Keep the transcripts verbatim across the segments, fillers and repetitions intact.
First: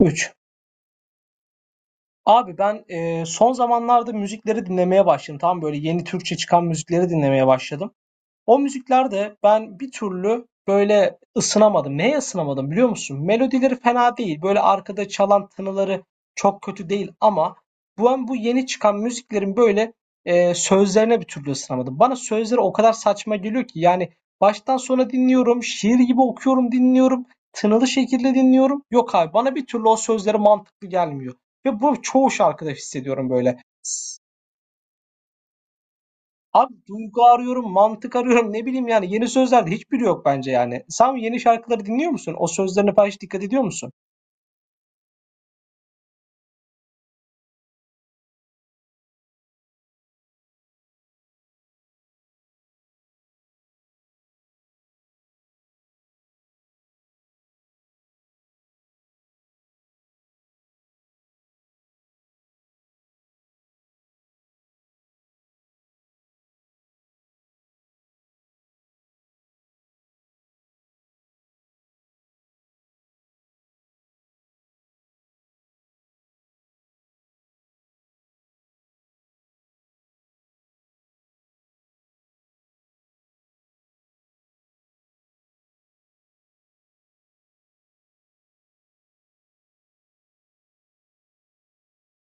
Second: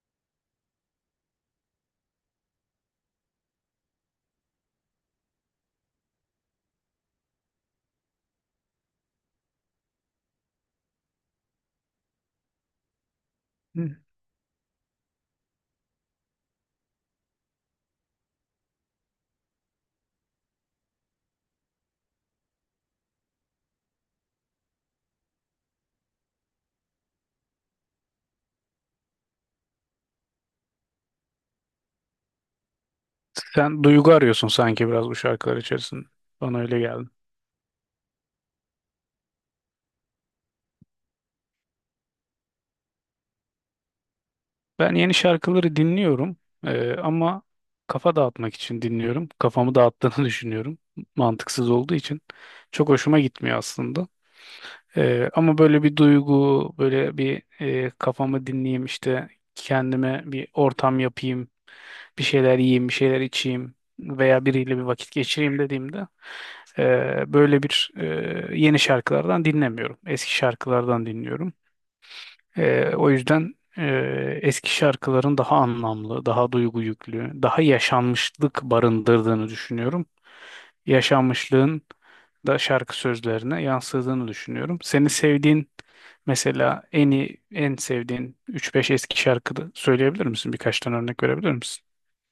üç. Abi ben, eee, son zamanlarda müzikleri dinlemeye başladım. tam Böyle yeni Türkçe çıkan müzikleri dinlemeye başladım. O müziklerde ben bir türlü böyle ısınamadım. Neye ısınamadım biliyor musun? Melodileri Hı. fena değil. Böyle arkada çalan tınıları çok kötü değil ama bu an bu yeni çıkan müziklerin böyle e, sözlerine bir türlü ısınamadım. Bana sözleri o kadar saçma geliyor ki yani baştan sona dinliyorum, şiir gibi okuyorum, dinliyorum, tınılı şekilde dinliyorum. Yok abi bana bir türlü o sözleri mantıklı gelmiyor. Ve bu çoğu şarkıda hissediyorum böyle. Sen duygu arıyorsun sanki biraz bu şarkılar içerisinde. Bana Abi öyle geldi. duygu arıyorum, mantık arıyorum. Ne bileyim yani yeni sözlerde hiçbiri yok bence yani. Sen yeni şarkıları dinliyor musun? O sözlerine falan hiç dikkat ediyor musun? Ben yeni şarkıları dinliyorum, eee, ama kafa dağıtmak için dinliyorum. Kafamı dağıttığını düşünüyorum. Mantıksız olduğu için. Çok hoşuma gitmiyor aslında. Eee, ama böyle bir duygu, böyle bir eee, kafamı dinleyeyim işte, kendime bir ortam yapayım, bir şeyler yiyeyim, bir şeyler içeyim veya biriyle bir vakit geçireyim dediğimde Ee, böyle bir e, yeni şarkılardan dinlemiyorum. Eski şarkılardan dinliyorum. Ee, o yüzden e, eski şarkıların daha anlamlı, daha duygu yüklü, daha yaşanmışlık barındırdığını düşünüyorum. Yaşanmışlığın da şarkı sözlerine yansıdığını düşünüyorum. Seni sevdiğin, mesela en iyi, en sevdiğin üç beş eski şarkıda söyleyebilir misin? Birkaç tane örnek verebilir misin?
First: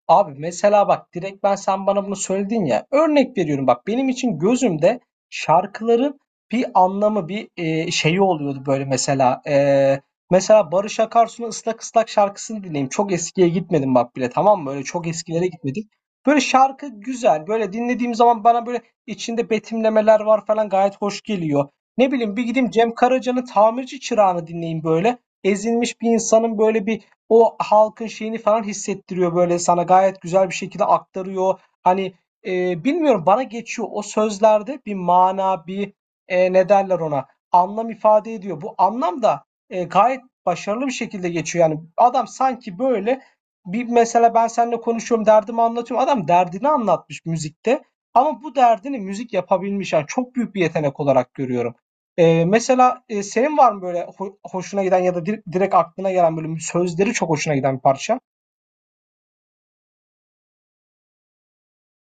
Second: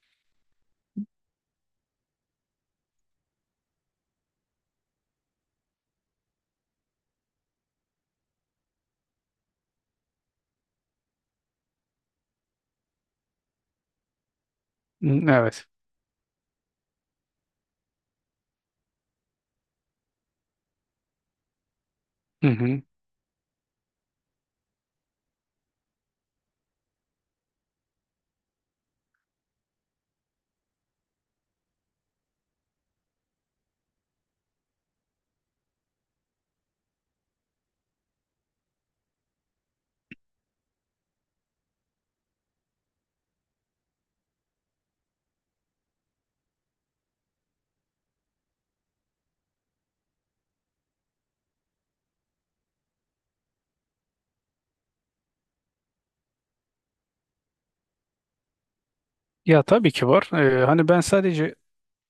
Abi mesela bak direkt ben sen bana bunu söyledin ya. Örnek veriyorum bak benim için gözümde şarkıların bir anlamı bir e, şeyi oluyordu böyle mesela. E, mesela Barış Akarsu'nun ıslak ıslak şarkısını dinleyeyim. Çok eskiye gitmedim bak bile, tamam mı? Öyle çok Hı, eskilere evet. gitmedik. Böyle şarkı güzel. Böyle dinlediğim zaman bana böyle içinde betimlemeler var falan, gayet hoş geliyor. Ne bileyim, bir Hı gideyim hı. Cem Karaca'nın Tamirci Çırağı'nı dinleyeyim böyle. Ezilmiş bir insanın böyle bir o halkın şeyini falan hissettiriyor, böyle, sana gayet güzel bir şekilde aktarıyor. Hani, eee, bilmiyorum, bana geçiyor. O sözlerde bir mana, bir, eee, ne derler ona, anlam ifade ediyor. Bu anlam da, eee, gayet başarılı bir şekilde geçiyor. Yani adam sanki, böyle, bir mesela ben seninle konuşuyorum, derdimi anlatıyorum. Adam derdini anlatmış müzikte ama bu derdini müzik yapabilmiş. Yani çok büyük bir yetenek olarak görüyorum. Eee, mesela, eee, senin var mı böyle ho hoşuna giden ya da dir direkt aklına gelen böyle sözleri çok hoşuna giden bir parça? Ya tabii ki var. Ee, hani ben sadece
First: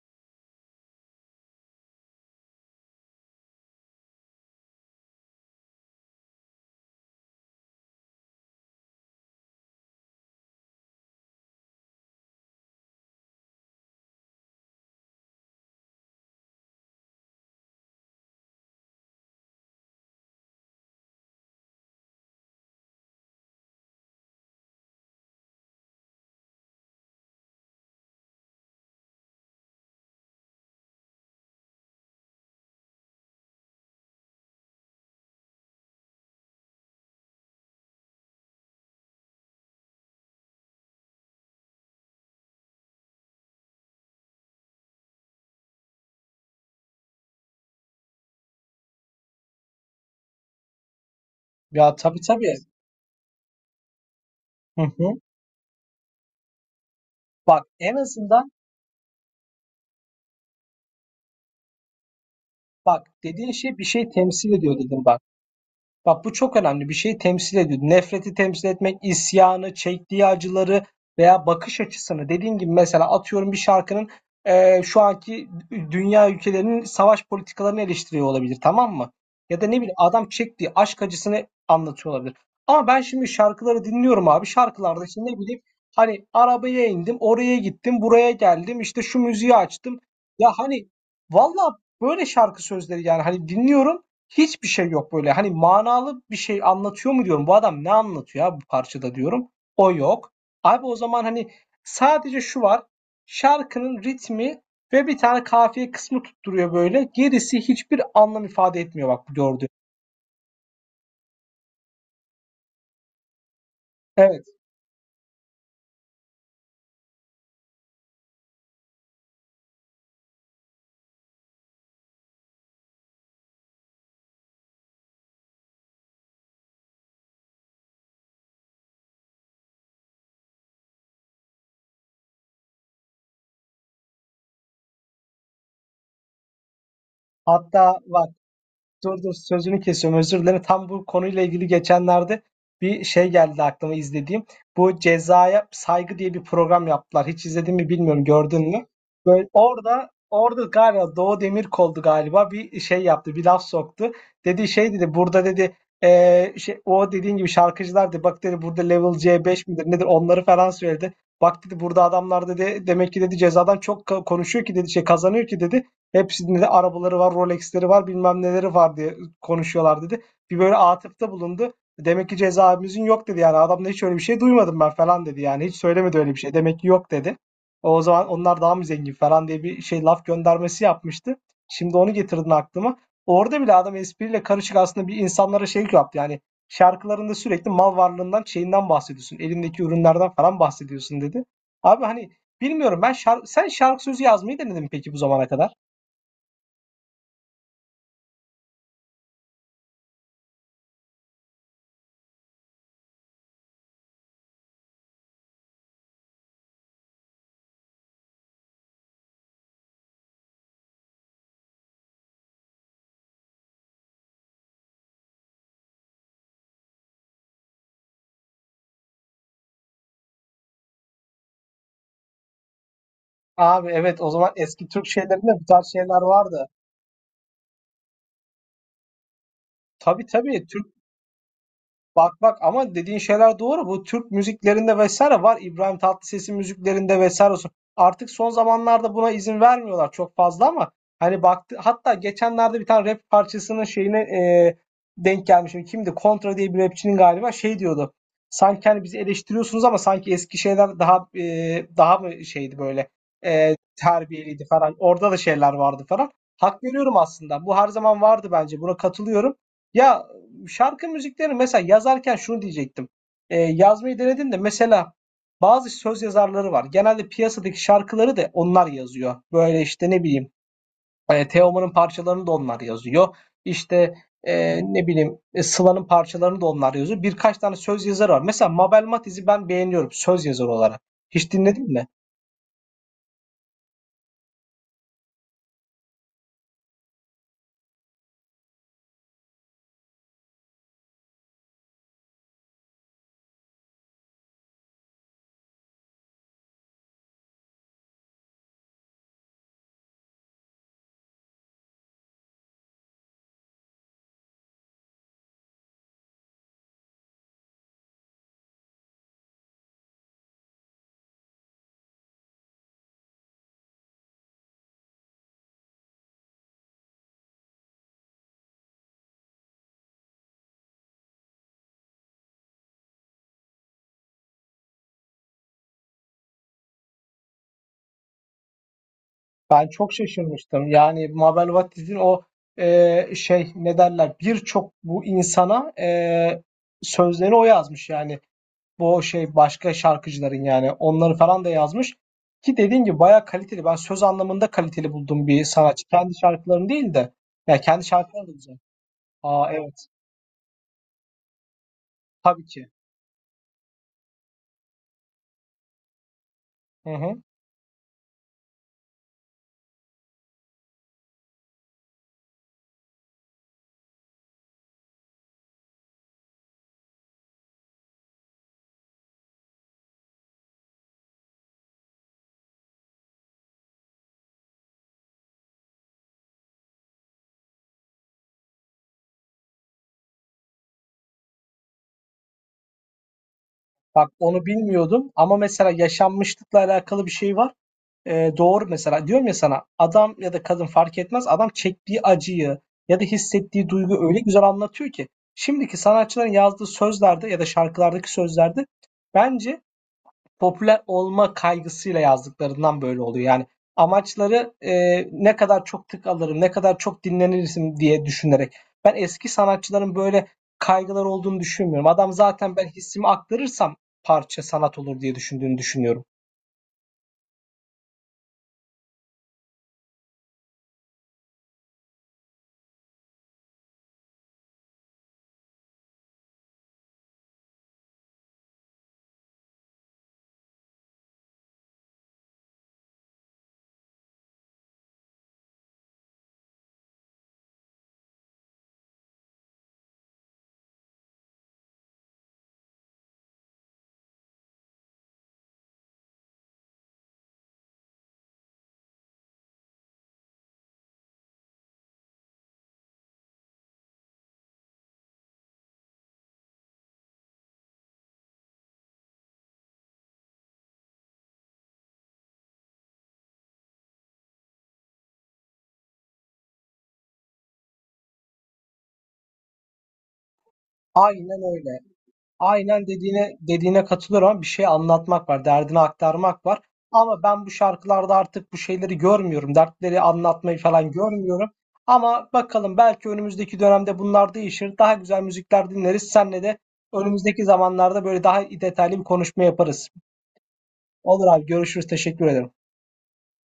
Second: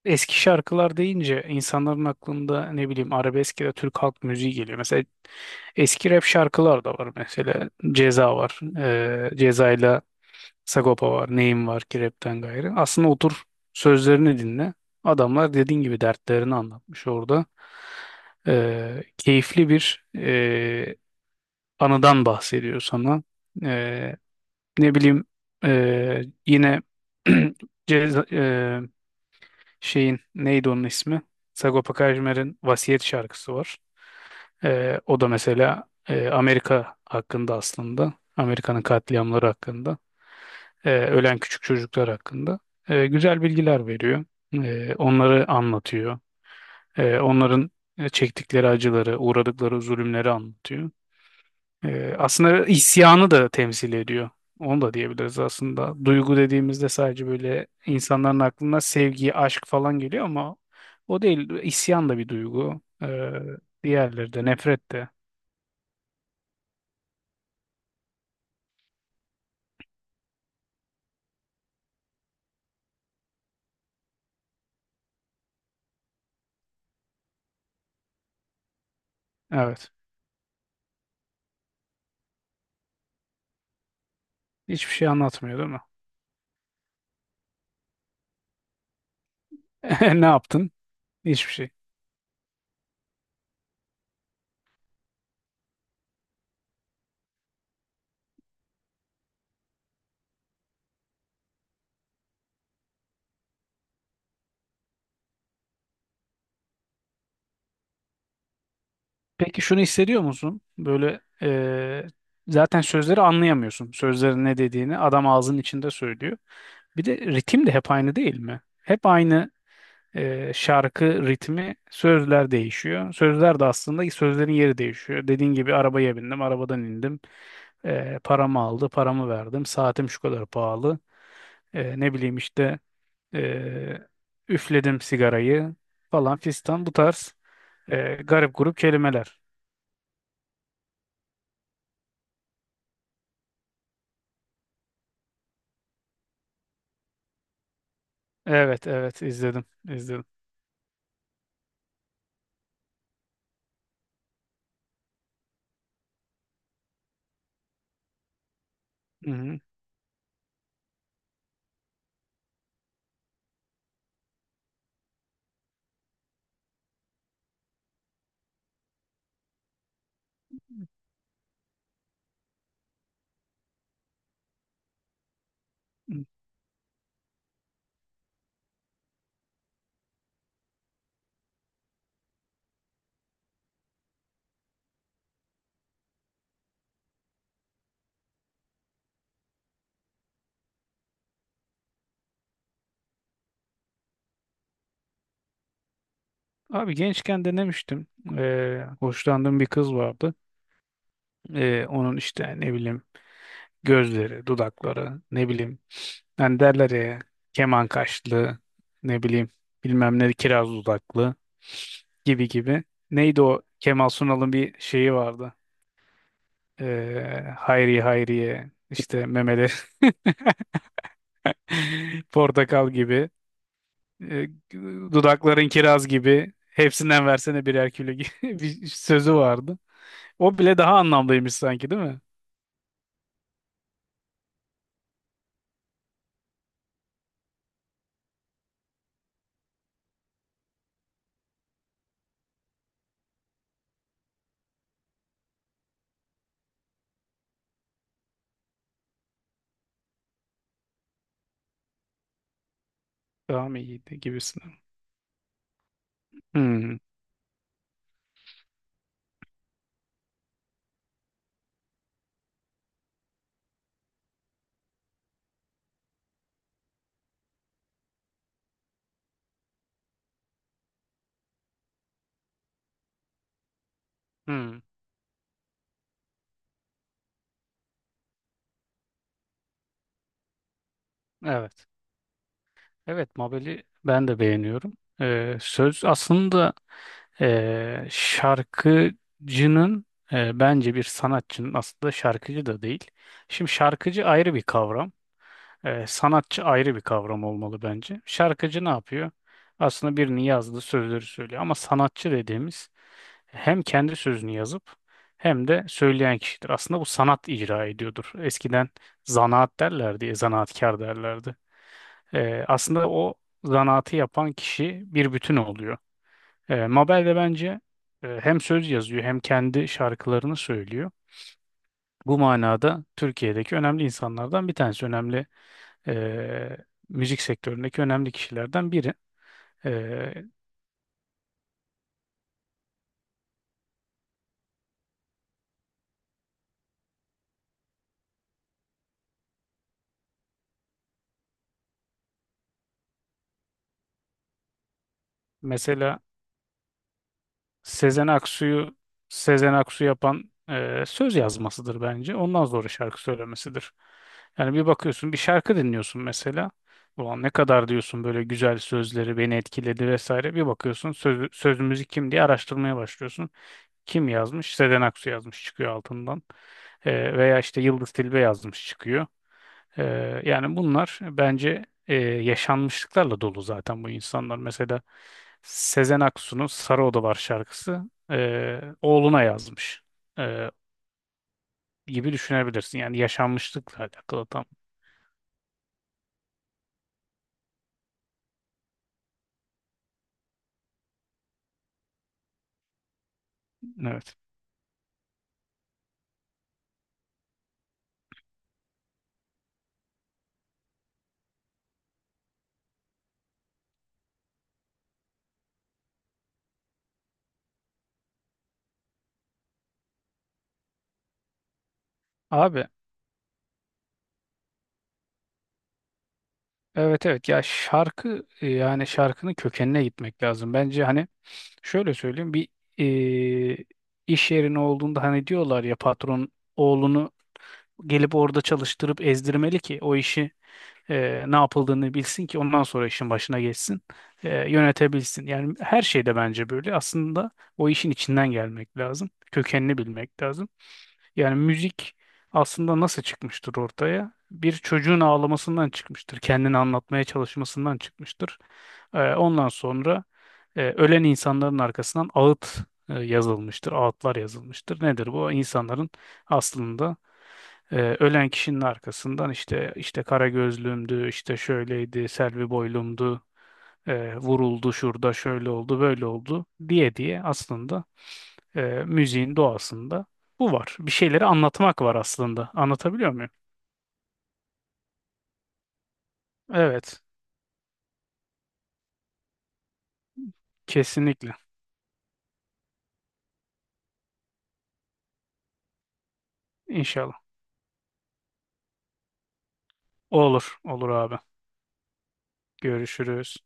eski şarkılar deyince insanların aklında ne bileyim arabesk ya da Türk halk müziği geliyor. Mesela eski rap şarkılar da var mesela. Ceza var. Ee, Ceza'yla Sagopa var. Neyim var ki rapten gayrı. Aslında otur sözlerini dinle. Adamlar dediğin gibi dertlerini anlatmış orada. Ee, keyifli bir e, anıdan bahsediyor sana. Ee, ne bileyim e, yine Ceza, ee, şeyin neydi onun ismi? Sagopa Kajmer'in Vasiyet şarkısı var. Ee, o da mesela e, Amerika hakkında aslında. Amerika'nın katliamları hakkında. E, ölen küçük çocuklar hakkında. E, güzel bilgiler veriyor. E, onları anlatıyor. E, onların e, çektikleri acıları, uğradıkları zulümleri anlatıyor. Ya, Ee, tabii, tabii. Aslında isyanı da temsil ediyor. Hı Onu da hı. diyebiliriz aslında. Duygu dediğimizde sadece Bak, böyle en insanların azından aklına sevgi, aşk falan geliyor ama o değil. İsyan da bir duygu. bak, Ee, dediğin şey bir şey Diğerleri de, temsil ediyor nefret dedim de. bak. Bak, bu çok önemli. Bir şeyi temsil ediyor. Nefreti temsil etmek, isyanı, çektiği acıları veya bakış açısını. Dediğim gibi mesela atıyorum, bir şarkının eee, şu anki dünya ülkelerinin savaş politikalarını eleştiriyor olabilir, tamam mı? Ya da ne Evet. bileyim adam çektiği aşk acısını anlatıyor olabilir. Ama ben şimdi şarkıları dinliyorum abi. Hiçbir Şarkılarda şey şimdi ne anlatmıyor bileyim değil mi? hani arabaya indim, oraya gittim, buraya geldim, işte şu müziği açtım. Ne Ya yaptın? hani Hiçbir şey. valla böyle şarkı sözleri, yani hani dinliyorum. Hiçbir şey yok böyle. Hani manalı bir şey anlatıyor mu diyorum. Bu adam ne anlatıyor ya bu parçada diyorum. O yok. Abi o zaman hani sadece şu var. Şarkının ritmi ve bir tane kafiye kısmı tutturuyor böyle. Gerisi hiçbir anlam ifade etmiyor, bak, bu Peki gördüğün. şunu hissediyor musun? Böyle, e, zaten sözleri anlayamıyorsun. Evet. Sözlerin ne dediğini adam ağzının içinde söylüyor. Bir de ritim de hep aynı değil mi? Hep aynı e, şarkı ritmi, sözler değişiyor. Sözler de aslında sözlerin yeri değişiyor. Dediğin gibi arabaya bindim, arabadan indim. E, paramı aldı, paramı verdim. Saatim şu kadar pahalı. E, ne bileyim işte e, üfledim sigarayı, falan fistan, bu tarz Hatta e, var. garip grup Dur dur, kelimeler. sözünü kesiyorum, özür dilerim. Tam bu konuyla ilgili geçenlerde bir şey geldi aklıma, izlediğim. Bu Cezaya Saygı diye bir program yaptılar. Hiç izledin mi bilmiyorum, gördün mü? Evet, evet Böyle izledim, orada izledim. orada galiba Doğu Demirkol'du galiba, bir şey yaptı, bir laf soktu. Dedi, şey dedi, burada dedi eee, şey, o dediğin gibi şarkıcılar dedi, bak dedi, burada level Hı hı. C beş midir nedir onları falan söyledi. Bak dedi, burada adamlar dedi, demek ki dedi cezadan çok ka- konuşuyor ki dedi, şey kazanıyor ki dedi. Hepsinde de arabaları var, Rolex'leri var, bilmem neleri var diye konuşuyorlar dedi. Bir böyle atıfta bulundu. Demek ki cezaevimizin yok dedi yani. Adam da hiç öyle bir şey duymadım ben falan dedi yani. Hiç söylemedi öyle bir şey. Demek ki yok dedi. O zaman onlar daha mı zengin falan diye bir şey, laf göndermesi yapmıştı. Şimdi onu getirdin aklıma. Orada bile adam espriyle karışık aslında bir insanlara şey yaptı. Yani şarkılarında sürekli mal varlığından, şeyinden bahsediyorsun. Elindeki ürünlerden falan bahsediyorsun dedi. Abi hani bilmiyorum ben şar- sen şarkı sözü yazmayı denedin mi peki bu zamana kadar? Abi gençken denemiştim. E, hoşlandığım bir kız vardı. E, onun işte ne bileyim gözleri, dudakları, ne bileyim. Yani derler ya, keman kaşlı, ne bileyim, bilmem ne kiraz dudaklı gibi gibi. Neydi o Kemal Sunal'ın bir şeyi vardı. Ee, hayriye hayriye işte, memeleri portakal gibi, Abi evet, o e, zaman eski Türk şeylerinde bu dudakların tarz kiraz şeyler gibi, vardı. hepsinden versene birer kilo gibi bir sözü vardı. Tabii, O tabii. bile Türk. daha anlamlıymış sanki değil mi? Bak bak, ama dediğin şeyler doğru. Bu Türk müziklerinde vesaire var. İbrahim Tatlıses'in müziklerinde vesaire olsun. Artık son zamanlarda buna izin vermiyorlar çok fazla ama hani baktı, hatta geçenlerde bir tane rap parçasının şeyine e, denk gelmişim. Kimdi? Kontra diye bir rapçinin galiba şey diyordu. Sanki hani bizi eleştiriyorsunuz ama sanki eski şeyler daha e, daha mı şeydi böyle Daha e, mı iyiydi gibisin. terbiyeliydi falan. Orada da şeyler vardı falan. Hak Hmm, veriyorum aslında. Bu her zaman vardı bence. Buna katılıyorum. Ya şarkı müzikleri mesela yazarken şunu diyecektim. Ee, yazmayı denedim de mesela bazı söz yazarları var. Genelde piyasadaki şarkıları da onlar yazıyor. Böyle işte ne bileyim e, Teoman'ın parçalarını da onlar yazıyor. İşte e, hmm, ne bileyim e, Sıla'nın parçalarını da onlar yazıyor. Birkaç tane söz yazarı var. Mesela Mabel Matiz'i ben beğeniyorum söz yazarı olarak. Hiç evet. dinledin mi? Evet, Mabel'i ben de beğeniyorum. Ee, söz aslında, ee, şarkıcının, ee, bence bir sanatçının aslında şarkıcı da değil. Şimdi şarkıcı ayrı bir kavram. Ee, sanatçı ayrı bir kavram olmalı bence. Şarkıcı ne yapıyor? Aslında birini yazdığı sözleri söylüyor. Ama sanatçı dediğimiz hem kendi sözünü yazıp hem de söyleyen kişidir. Aslında bu sanat icra ediyordur. Eskiden zanaat derlerdi, zanaatkar derlerdi. Ee, aslında o zanaatı yapan kişi bir bütün oluyor. Ee, Mabel de bence e, hem söz yazıyor hem kendi şarkılarını söylüyor. Bu manada Türkiye'deki önemli insanlardan bir tanesi, önemli e, müzik sektöründeki önemli kişilerden biri. Ben E, çok şaşırmıştım. Yani Mabel Matiz'in o e, şey ne derler, birçok bu insana e, sözlerini o yazmış yani. bu şey başka şarkıcıların yani onları falan da yazmış. Ki dediğim gibi bayağı kaliteli. Ben söz anlamında kaliteli bulduğum bir sanatçı. Mesela Kendi şarkılarını değil de. Ya kendi Sezen şarkıları da güzel. Aksu'yu Aa, Sezen Aksu evet. yapan e, söz yazmasıdır bence. Tabii Ondan sonra ki. şarkı söylemesidir. Yani bir bakıyorsun, bir şarkı dinliyorsun mesela. Hı hı. Ulan ne kadar diyorsun böyle, güzel sözleri beni etkiledi vesaire. Bir bakıyorsun söz, söz müzik kim diye araştırmaya başlıyorsun. Kim yazmış? Sezen Aksu yazmış çıkıyor altından. E, veya işte Yıldız Tilbe yazmış çıkıyor. Ee, yani bunlar bence e, yaşanmışlıklarla dolu zaten bu insanlar. Mesela Sezen Aksu'nun Sarı Odalar şarkısı e, oğluna yazmış e, gibi düşünebilirsin. Yani yaşanmışlıkla Bak, alakalı onu tam. bilmiyordum ama mesela yaşanmışlıkla alakalı bir şey var. Ee, doğru mesela. Diyorum ya sana, adam ya da kadın fark etmez. Adam çektiği acıyı ya da hissettiği duygu Evet. öyle güzel anlatıyor ki. Şimdiki sanatçıların yazdığı sözlerde ya da şarkılardaki sözlerde bence popüler olma kaygısıyla yazdıklarından böyle oluyor. Yani amaçları e, ne kadar çok tık alırım, ne kadar çok dinlenirsin diye düşünerek. Ben eski sanatçıların böyle kaygılar olduğunu düşünmüyorum. Adam zaten, Abi ben hissimi aktarırsam parça sanat olur diye düşündüğünü düşünüyorum. evet, evet, ya şarkı, e, yani şarkının kökenine gitmek lazım. Bence hani şöyle söyleyeyim, bir e, iş yerine olduğunda hani diyorlar ya, patron oğlunu gelip orada çalıştırıp ezdirmeli ki o işi e, ne yapıldığını bilsin ki ondan sonra işin başına geçsin, e, yönetebilsin. Yani her şeyde bence böyle. Aslında o işin içinden gelmek lazım, kökenini bilmek lazım. Yani müzik aslında nasıl çıkmıştır ortaya? Bir çocuğun ağlamasından çıkmıştır, kendini anlatmaya çalışmasından çıkmıştır. E, ondan sonra e, ölen insanların arkasından ağıt e, yazılmıştır, ağıtlar yazılmıştır. Nedir bu? İnsanların aslında, ee, ölen kişinin arkasından işte, işte kara gözlüğümdü, işte şöyleydi, Selvi boylumdu, e, vuruldu şurada, şöyle oldu, böyle oldu diye diye aslında e, müziğin doğasında bu var. Bir şeyleri Aynen öyle. anlatmak var aslında. Aynen Anlatabiliyor muyum? dediğine dediğine katılıyorum ama bir şey anlatmak var, derdini aktarmak var. Evet, Ama ben bu şarkılarda artık bu şeyleri görmüyorum. Dertleri anlatmayı falan kesinlikle. görmüyorum. Ama bakalım, belki önümüzdeki dönemde bunlar değişir. Daha güzel müzikler dinleriz. Senle de İnşallah. önümüzdeki zamanlarda böyle daha detaylı bir konuşma yaparız. Olur, olur abi. Olur abi, görüşürüz. Teşekkür ederim. Görüşürüz.